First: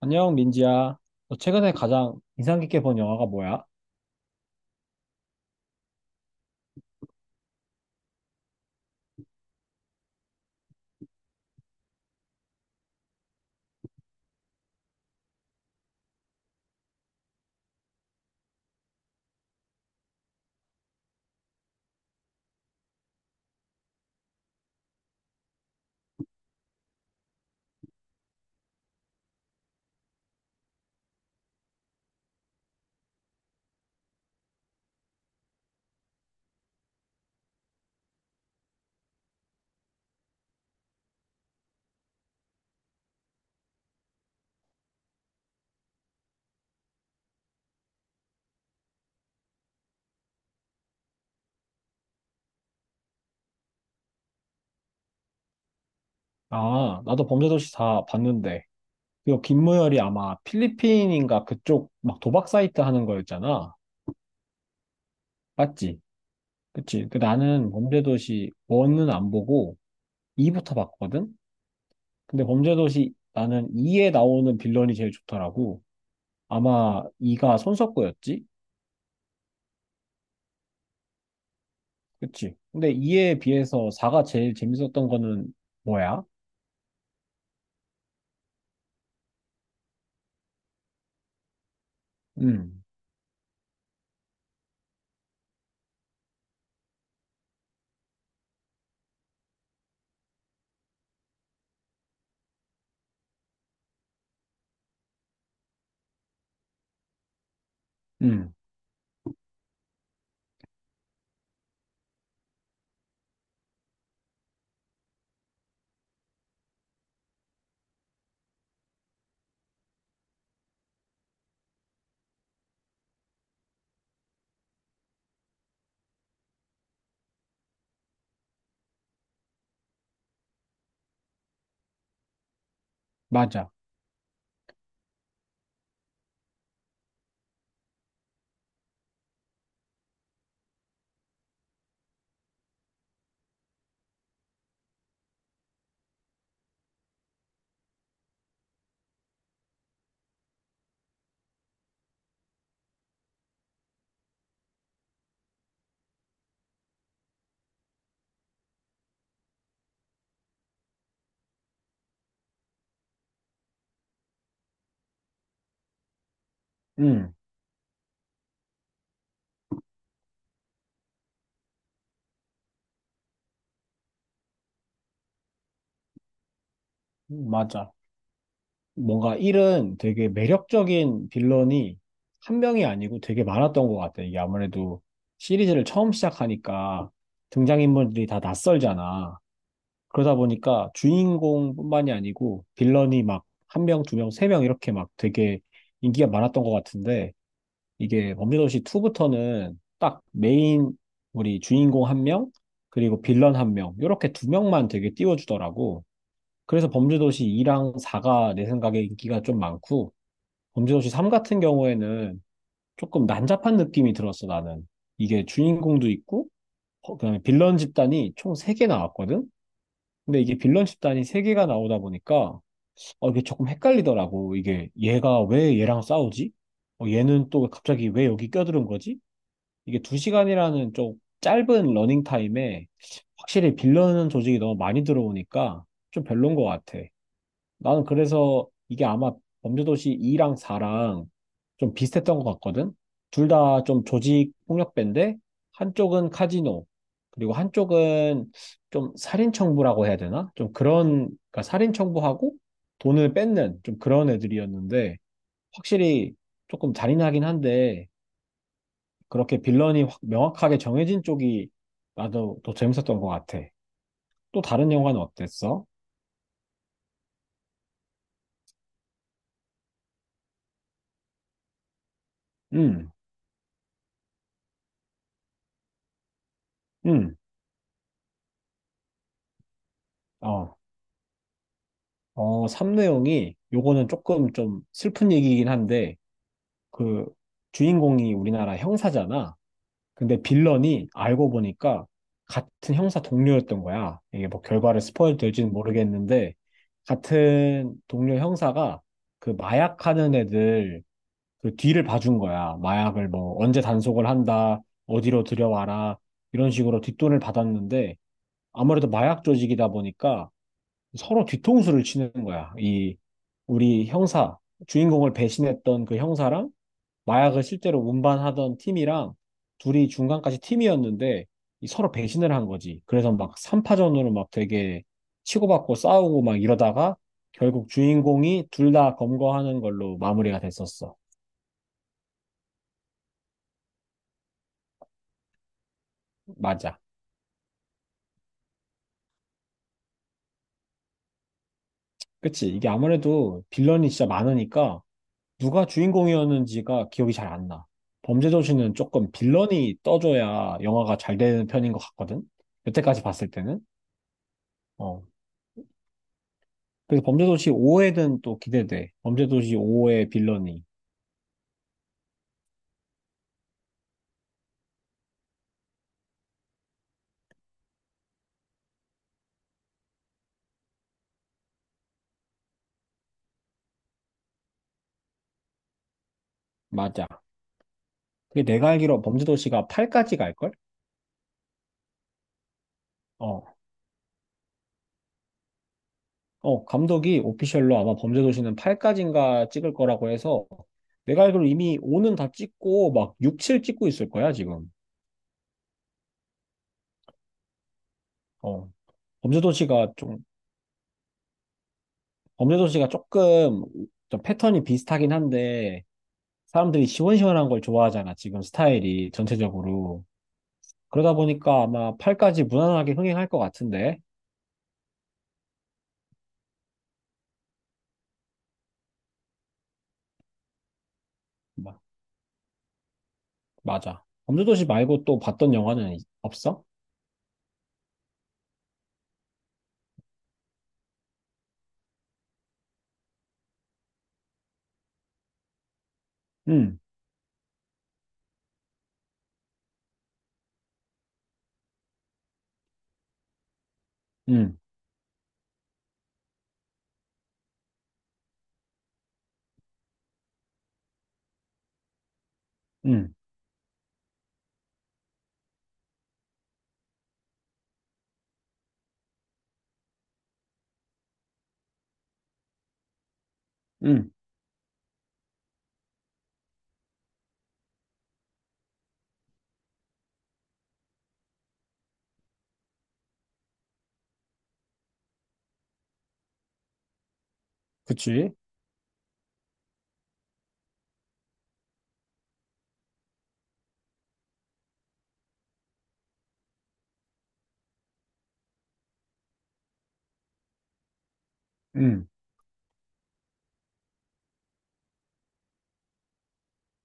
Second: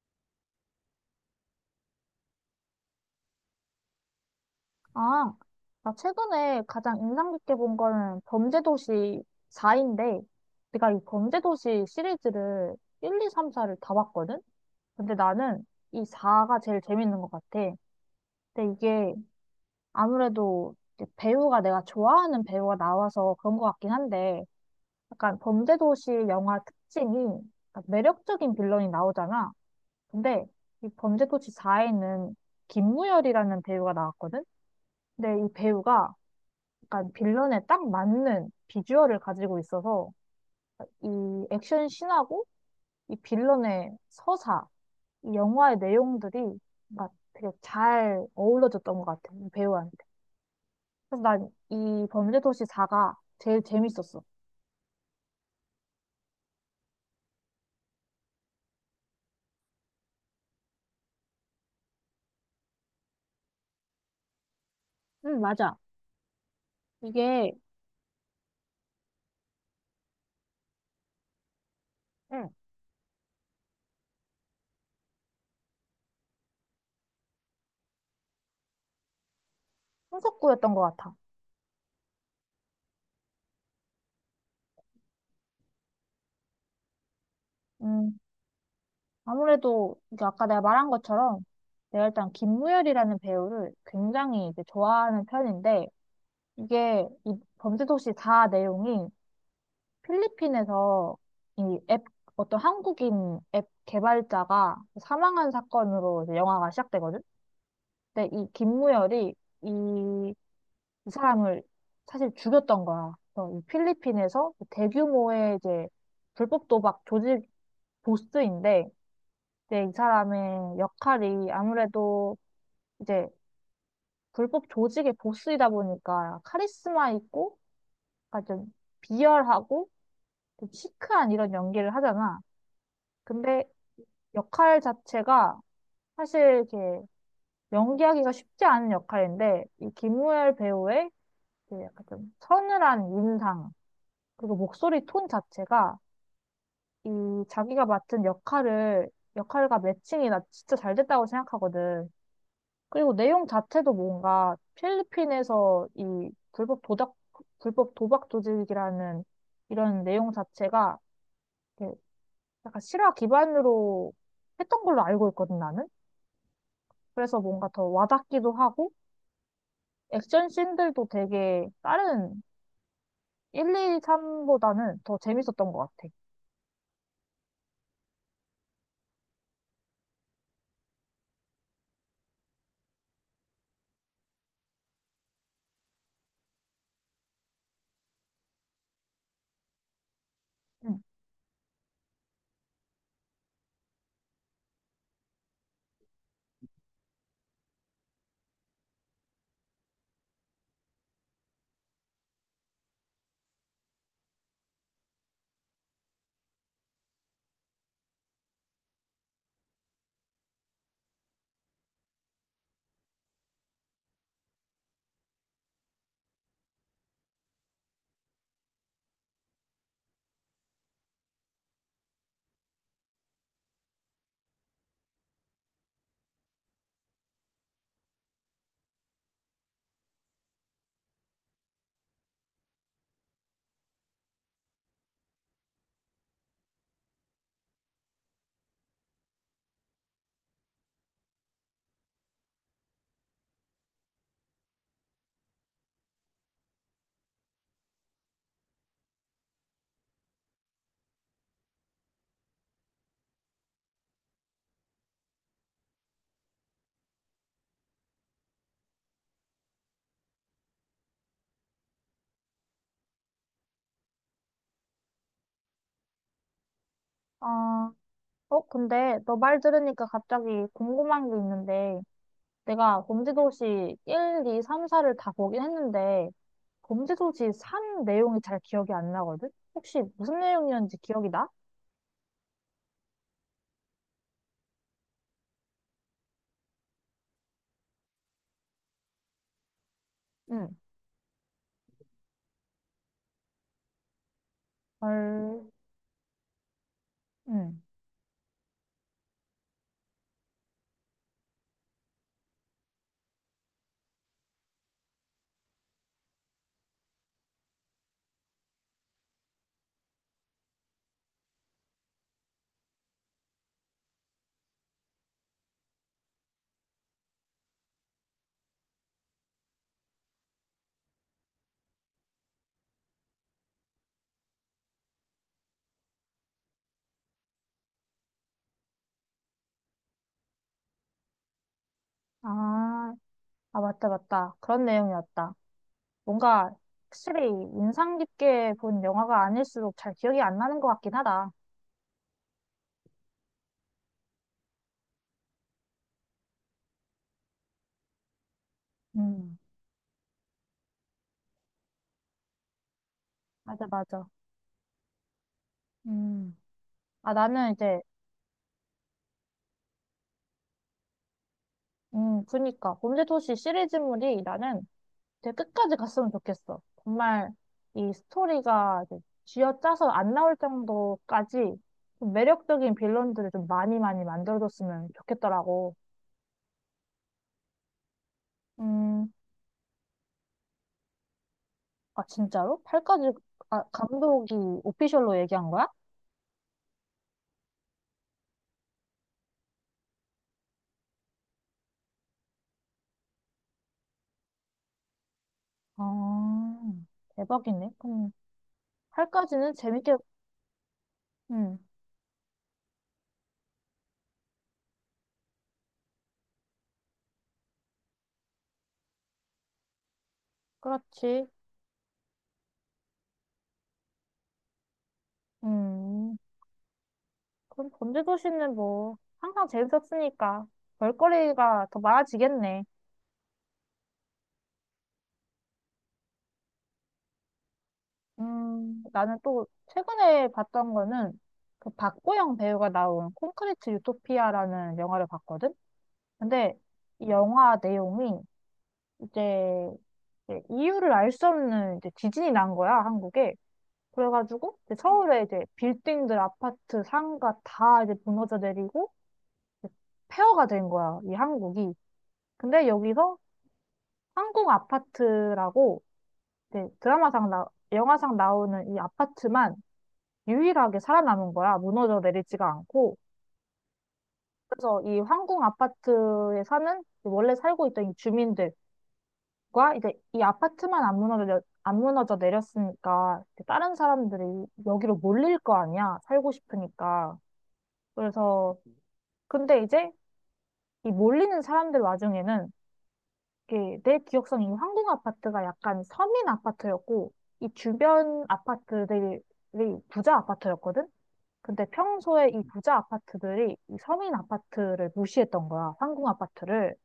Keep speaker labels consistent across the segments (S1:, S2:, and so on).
S1: 안녕, 민지야. 너 최근에 가장 인상 깊게 본 영화가 뭐야?
S2: 아, 나 최근에 가장 인상 깊게 본 거는 범죄도시 4인데, 내가 이 범죄도시 시리즈를 1, 2, 3, 4를 다 봤거든? 근데 나는 이 4가 제일 재밌는 것 같아. 근데 이게 아무래도 이제 배우가 내가 좋아하는 배우가 나와서 그런 것 같긴 한데, 약간 범죄도시 영화 특징이 약간 매력적인 빌런이 나오잖아. 근데 이 범죄도시 4에는 김무열이라는 배우가 나왔거든? 근데 이 배우가 약간 빌런에 딱 맞는 비주얼을 가지고 있어서 이 액션 씬하고 이 빌런의 서사, 이 영화의 내용들이 막 되게 잘 어우러졌던 것 같아, 이 배우한테. 그래서 난 이 범죄도시 4가 제일 재밌었어.
S1: 아, 나도 범죄도시 다 봤는데. 이거 김무열이 아마 필리핀인가 그쪽 막 도박 사이트 하는 거였잖아.
S2: 응, 맞아.
S1: 맞지? 그치. 그
S2: 이게,
S1: 나는 범죄도시 1은 안 보고 2부터 봤거든? 근데
S2: 응,
S1: 범죄도시 나는 2에 나오는 빌런이 제일 좋더라고. 아마 2가 손석구였지?
S2: 손석구였던 것 같아.
S1: 그치. 근데 2에 비해서 4가 제일 재밌었던 거는 뭐야?
S2: 음, 아무래도 이게 아까 내가 말한 것처럼 내가 일단
S1: 응,
S2: 김무열이라는 배우를 굉장히 이제 좋아하는 편인데 이게 이 범죄도시 4 내용이 필리핀에서 이 앱, 어떤 한국인 앱 개발자가 사망한 사건으로 이제 영화가 시작되거든? 근데 이
S1: 응,
S2: 김무열이 이, 이 사람을 사실 죽였던 거야. 그래서 이 필리핀에서 대규모의 이제 불법 도박 조직 보스인데, 이제 이 사람의 역할이 아무래도 이제 불법 조직의 보스이다 보니까 카리스마 있고, 약간 좀 비열하고, 좀 시크한 이런 연기를 하잖아. 근데
S1: 맞아.
S2: 역할 자체가 사실 이렇게 연기하기가 쉽지 않은 역할인데 이 김무열 배우의 그 약간 좀 서늘한 인상 그리고 목소리 톤 자체가 이 자기가 맡은 역할을 역할과 매칭이 나 진짜 잘 됐다고 생각하거든. 그리고 내용 자체도 뭔가 필리핀에서 이 불법 도박 조직이라는 이런 내용 자체가 이렇게 약간 실화 기반으로 했던 걸로 알고 있거든 나는.
S1: 응,
S2: 그래서 뭔가 더 와닿기도 하고 액션 씬들도 되게 다른 1, 2, 3보다는 더 재밌었던 것 같아.
S1: 맞아. 뭔가 1은 되게 매력적인 빌런이 한 명이 아니고 되게 많았던 것 같아. 이게 아무래도 시리즈를 처음 시작하니까 등장인물들이 다 낯설잖아. 그러다 보니까
S2: 응.
S1: 주인공뿐만이 아니고 빌런이 막 한 명, 두 명, 세 명 이렇게 막 되게 인기가 많았던 것 같은데, 이게 범죄도시 2부터는 딱 메인 우리 주인공 한 명, 그리고 빌런 한 명, 이렇게 두 명만 되게 띄워주더라고. 그래서 범죄도시 2랑 4가 내 생각에 인기가 좀 많고, 범죄도시 3 같은 경우에는 조금 난잡한 느낌이 들었어, 나는. 이게 주인공도 있고, 어, 그다음에 빌런 집단이 총 3개 나왔거든? 근데 이게 빌런 집단이 3개가 나오다 보니까, 어, 이게 조금 헷갈리더라고. 이게 얘가 왜 얘랑 싸우지? 어, 얘는 또 갑자기 왜 여기 껴들은 거지? 이게 2시간이라는 좀 짧은 러닝 타임에 확실히 빌런 조직이 너무 많이 들어오니까 좀 별론 것 같아. 나는 그래서 이게 아마 범죄도시 2랑 4랑 좀 비슷했던 것 같거든? 둘 다 좀 조직 폭력배인데, 한쪽은 카지노, 그리고 한쪽은 좀 살인청부라고 해야 되나? 좀 그런, 그러니까 살인청부하고 돈을 뺏는 좀 그런 애들이었는데, 확실히 조금 잔인하긴 한데, 그렇게 빌런이 확 명확하게 정해진 쪽이 나도 더 재밌었던 것 같아. 또 다른 영화는 어땠어?
S2: 아, 근데 너 말 들으니까 갑자기 궁금한 게 있는데, 내가
S1: 음,
S2: 범죄도시 1, 2, 3, 4를 다 보긴 했는데,
S1: 음,
S2: 범죄도시 3 내용이 잘 기억이 안 나거든? 혹시 무슨
S1: 어.
S2: 내용이었는지 기억이 나?
S1: 어, 3내용이 요거는 조금 좀 슬픈 얘기긴 한데, 그 주인공이 우리나라 형사잖아. 근데
S2: 응.
S1: 빌런이 알고 보니까 같은 형사 동료였던 거야. 이게 뭐 결과를 스포일
S2: 헐,
S1: 될지는 모르겠는데
S2: 응.
S1: 같은 동료 형사가 그 마약하는 애들 그 뒤를 봐준 거야. 마약을 뭐 언제 단속을 한다, 어디로 들여와라 이런 식으로 뒷돈을 받았는데 아무래도 마약 조직이다 보니까 서로 뒤통수를 치는 거야. 이 우리 형사, 주인공을 배신했던 그 형사랑 마약을 실제로 운반하던 팀이랑 둘이 중간까지 팀이었는데 이 서로 배신을 한 거지. 그래서 막 3파전으로 막 되게 치고받고 싸우고 막 이러다가 결국 주인공이 둘 다 검거하는 걸로 마무리가 됐었어.
S2: 아, 아, 맞다, 맞다. 그런 내용이었다. 뭔가
S1: 맞아.
S2: 확실히 인상 깊게 본 영화가 아닐수록 잘 기억이 안 나는 것 같긴 하다.
S1: 그치? 이게 아무래도 빌런이 진짜 많으니까 누가 주인공이었는지가 기억이 잘 안 나. 범죄도시는 조금
S2: 음,
S1: 빌런이 떠줘야 영화가 잘 되는 편인 것 같거든? 여태까지 봤을 때는.
S2: 맞아, 맞아.
S1: 어.
S2: 음.
S1: 그래서 범죄도시
S2: 나는 이제,
S1: 5회는 또 기대돼. 범죄도시 5의 빌런이.
S2: 그니까. 범죄도시 시리즈물이 나는 되게 끝까지 갔으면 좋겠어. 정말 이 스토리가 이제 쥐어짜서 안 나올 정도까지 좀 매력적인 빌런들을 좀 많이 많이 만들어줬으면 좋겠더라고.
S1: 맞아. 그게 내가 알기로
S2: 음,
S1: 범죄도시가 8까지 갈걸?
S2: 진짜로? 팔까지
S1: 어.
S2: 감독이 오피셜로 얘기한 거야?
S1: 어, 감독이 오피셜로 아마 범죄도시는 8까지인가 찍을 거라고 해서 내가 알기로 이미 5는 다 찍고 막 6, 7 찍고 있을 거야, 지금.
S2: 아, 대박이네. 그럼
S1: 어.
S2: 팔까지는
S1: 범죄도시가
S2: 재밌게,
S1: 좀
S2: 음,
S1: 범죄도시가 조금 좀 패턴이 비슷하긴 한데 사람들이 시원시원한 걸 좋아하잖아. 지금 스타일이 전체적으로. 그러다
S2: 그렇지.
S1: 보니까 아마 팔까지 무난하게 흥행할 것 같은데.
S2: 음. 그럼 범죄도시는 뭐 항상 재밌었으니까 볼거리가
S1: 마-
S2: 더 많아지겠네.
S1: 맞아. 범죄도시 말고 또 봤던 영화는 없어?
S2: 나는 또 최근에 봤던 거는 그 박보영 배우가 나온 콘크리트 유토피아라는 영화를 봤거든? 근데
S1: 응,
S2: 이 영화 내용이 이제 이유를 알 수 없는 이제 지진이 난 거야, 한국에.
S1: 응,
S2: 그래가지고 이제 서울에 이제 빌딩들, 아파트, 상가 다 이제 무너져 내리고 이제 폐허가 된 거야, 이 한국이. 근데
S1: 응,
S2: 여기서 한국 아파트라고 이제 드라마상 영화상 나오는 이 아파트만 유일하게 살아남은 거야. 무너져 내리지가 않고.
S1: 응.
S2: 그래서 이 황궁 아파트에 사는 원래 살고 있던 이 주민들과 이제 이 아파트만 안 무너져 내렸으니까 이제 다른 사람들이 여기로 몰릴 거 아니야. 살고 싶으니까.
S1: 그치?
S2: 그래서 근데 이제 이 몰리는 사람들 와중에는 예, 내 기억상에 이 황궁 아파트가 약간 서민 아파트였고, 이 주변 아파트들이 부자 아파트였거든? 근데
S1: 응.
S2: 평소에 이 부자 아파트들이 이 서민 아파트를 무시했던 거야, 황궁 아파트를.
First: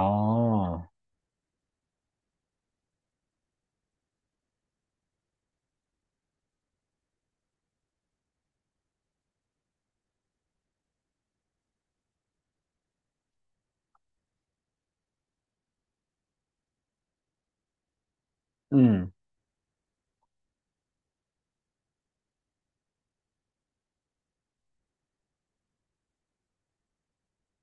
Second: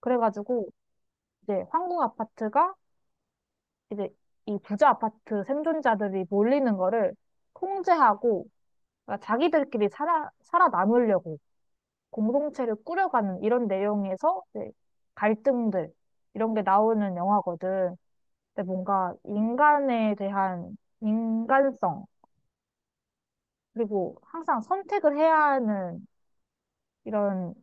S2: 그래가지고, 이제 황궁 아파트가 이제 이 부자 아파트 생존자들이 몰리는 거를 통제하고, 그러니까 자기들끼리 살아남으려고 공동체를 꾸려가는 이런 내용에서 이제 갈등들, 이런 게 나오는 영화거든. 근데
S1: 응.
S2: 뭔가 인간에 대한 인간성, 그리고 항상 선택을 해야 하는 이런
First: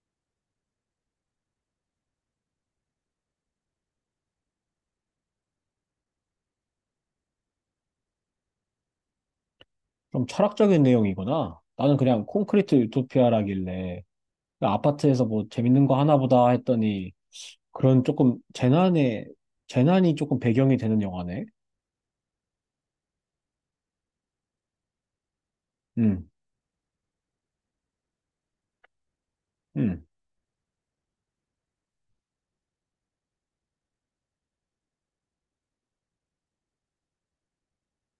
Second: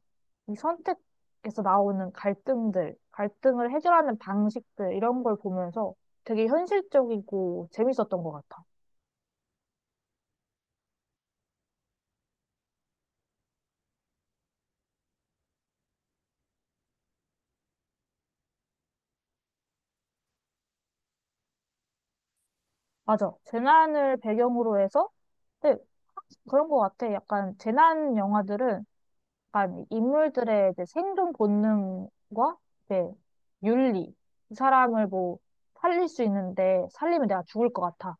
S2: 이 선택에서 나오는 갈등들, 갈등을 해결하는 방식들, 이런 걸 보면서 되게 현실적이고 재밌었던 것 같아.
S1: 좀 철학적인 내용이구나. 나는 그냥 콘크리트 유토피아라길래 그 아파트에서 뭐 재밌는 거 하나 보다 했더니 그런 조금 재난의 재난이 조금 배경이 되는 영화네.
S2: 맞아. 재난을 배경으로 해서, 근데
S1: 음,
S2: 그런 것 같아. 약간 재난 영화들은 약간
S1: 음,
S2: 인물들의 이제 생존 본능과 이제 윤리. 이 사람을 뭐 살릴 수 있는데 살리면 내가 죽을 것 같아.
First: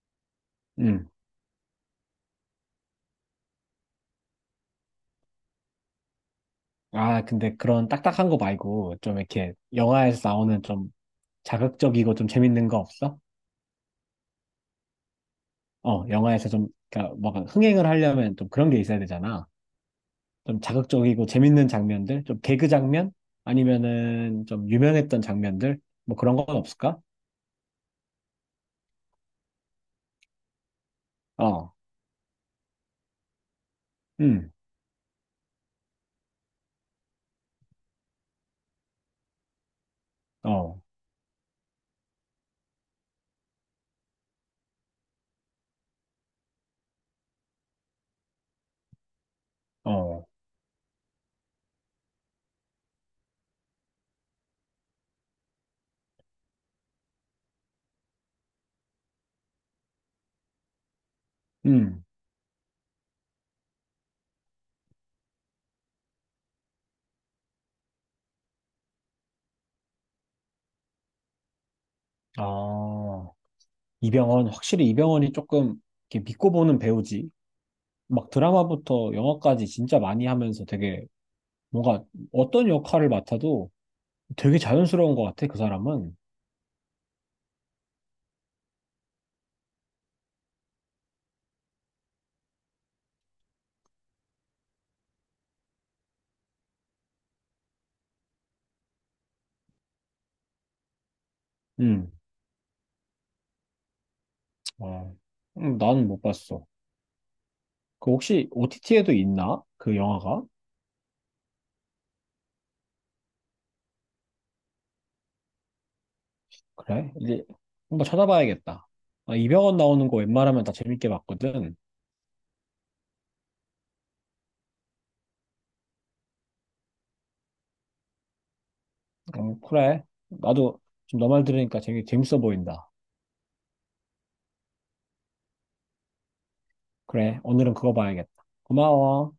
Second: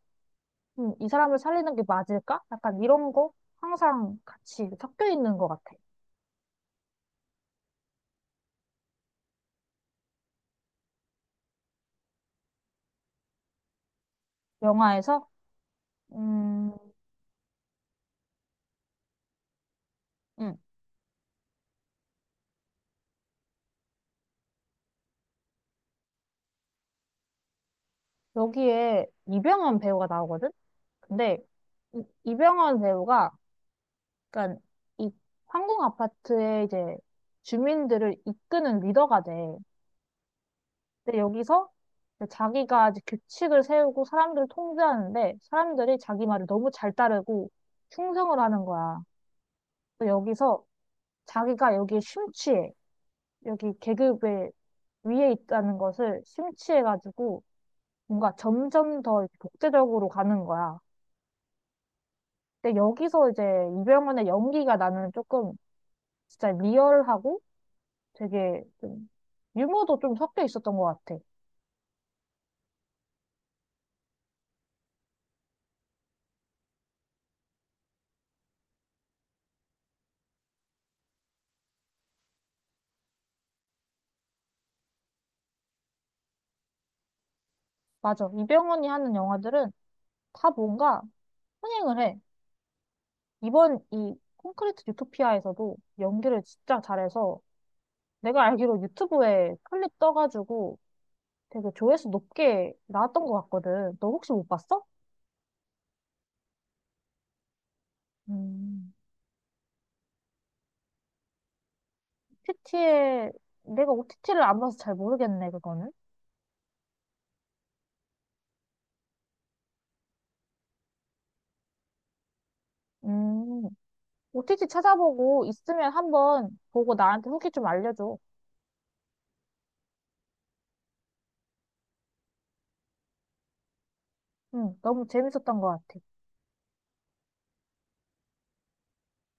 S1: 음.
S2: 이 사람을 살리는 게 맞을까? 약간 이런 거 항상 같이 섞여 있는 것 같아.
S1: 아, 근데 그런 딱딱한 거 말고 좀 이렇게 영화에서 나오는 좀 자극적이고 좀 재밌는 거 없어?
S2: 영화에서
S1: 어, 영화에서 좀
S2: 음,
S1: 그러니까 뭔가 흥행을 하려면 좀 그런 게 있어야 되잖아.
S2: 음,
S1: 좀 자극적이고 재밌는 장면들, 좀 개그 장면 아니면은 좀 유명했던 장면들 뭐 그런 건 없을까?
S2: 여기에 이병헌 배우가 나오거든. 근데
S1: 어,
S2: 이병헌 배우가
S1: 음,
S2: 약간 이 황궁 아파트의 이제 주민들을 이끄는 리더가 돼.
S1: 어,
S2: 근데 여기서 이제 자기가 이제 규칙을 세우고 사람들을 통제하는데 사람들이 자기 말을 너무 잘 따르고 충성을 하는 거야. 또
S1: 어,
S2: 여기서 자기가 여기에 심취해. 여기 계급의 위에 있다는 것을 심취해가지고 뭔가 점점 더 이렇게 독재적으로 가는 거야.
S1: 음,
S2: 근데 여기서 이제 이병헌의 연기가 나는 조금 진짜 리얼하고 되게 좀 유머도 좀 섞여 있었던 것 같아.
S1: 아. 이병헌, 확실히 이병헌이 조금 이렇게 믿고 보는 배우지. 막 드라마부터 영화까지 진짜 많이 하면서 되게 뭔가 어떤 역할을 맡아도 되게 자연스러운 것 같아, 그 사람은.
S2: 맞아. 이병헌이 하는 영화들은 다 뭔가 흥행을 해. 이번 이 콘크리트 유토피아에서도 연기를 진짜 잘해서 내가 알기로 유튜브에 클립 떠가지고 되게 조회수
S1: 음,
S2: 높게 나왔던 것 같거든. 너 혹시 못 봤어?
S1: 어, 나는 못 봤어. 그 혹시
S2: 음,
S1: OTT에도 있나? 그 영화가?
S2: OTT에, 내가 OTT를 안 봐서 잘 모르겠네, 그거는.
S1: 그래? 이제 한번 찾아봐야겠다. 아, 이병헌 나오는 거 웬만하면 다 재밌게 봤거든.
S2: 음, OTT 찾아보고 있으면 한번 보고 나한테 후기 좀 알려줘.
S1: 그래. 나도 지금 너 말 들으니까 재밌어 보인다.
S2: 응, 너무 재밌었던 것 같아.
S1: 그래. 오늘은 그거 봐야겠다. 고마워.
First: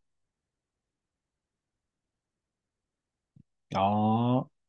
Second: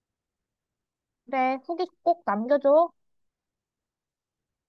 S2: 그래, 후기 꼭 남겨줘.
S1: 아.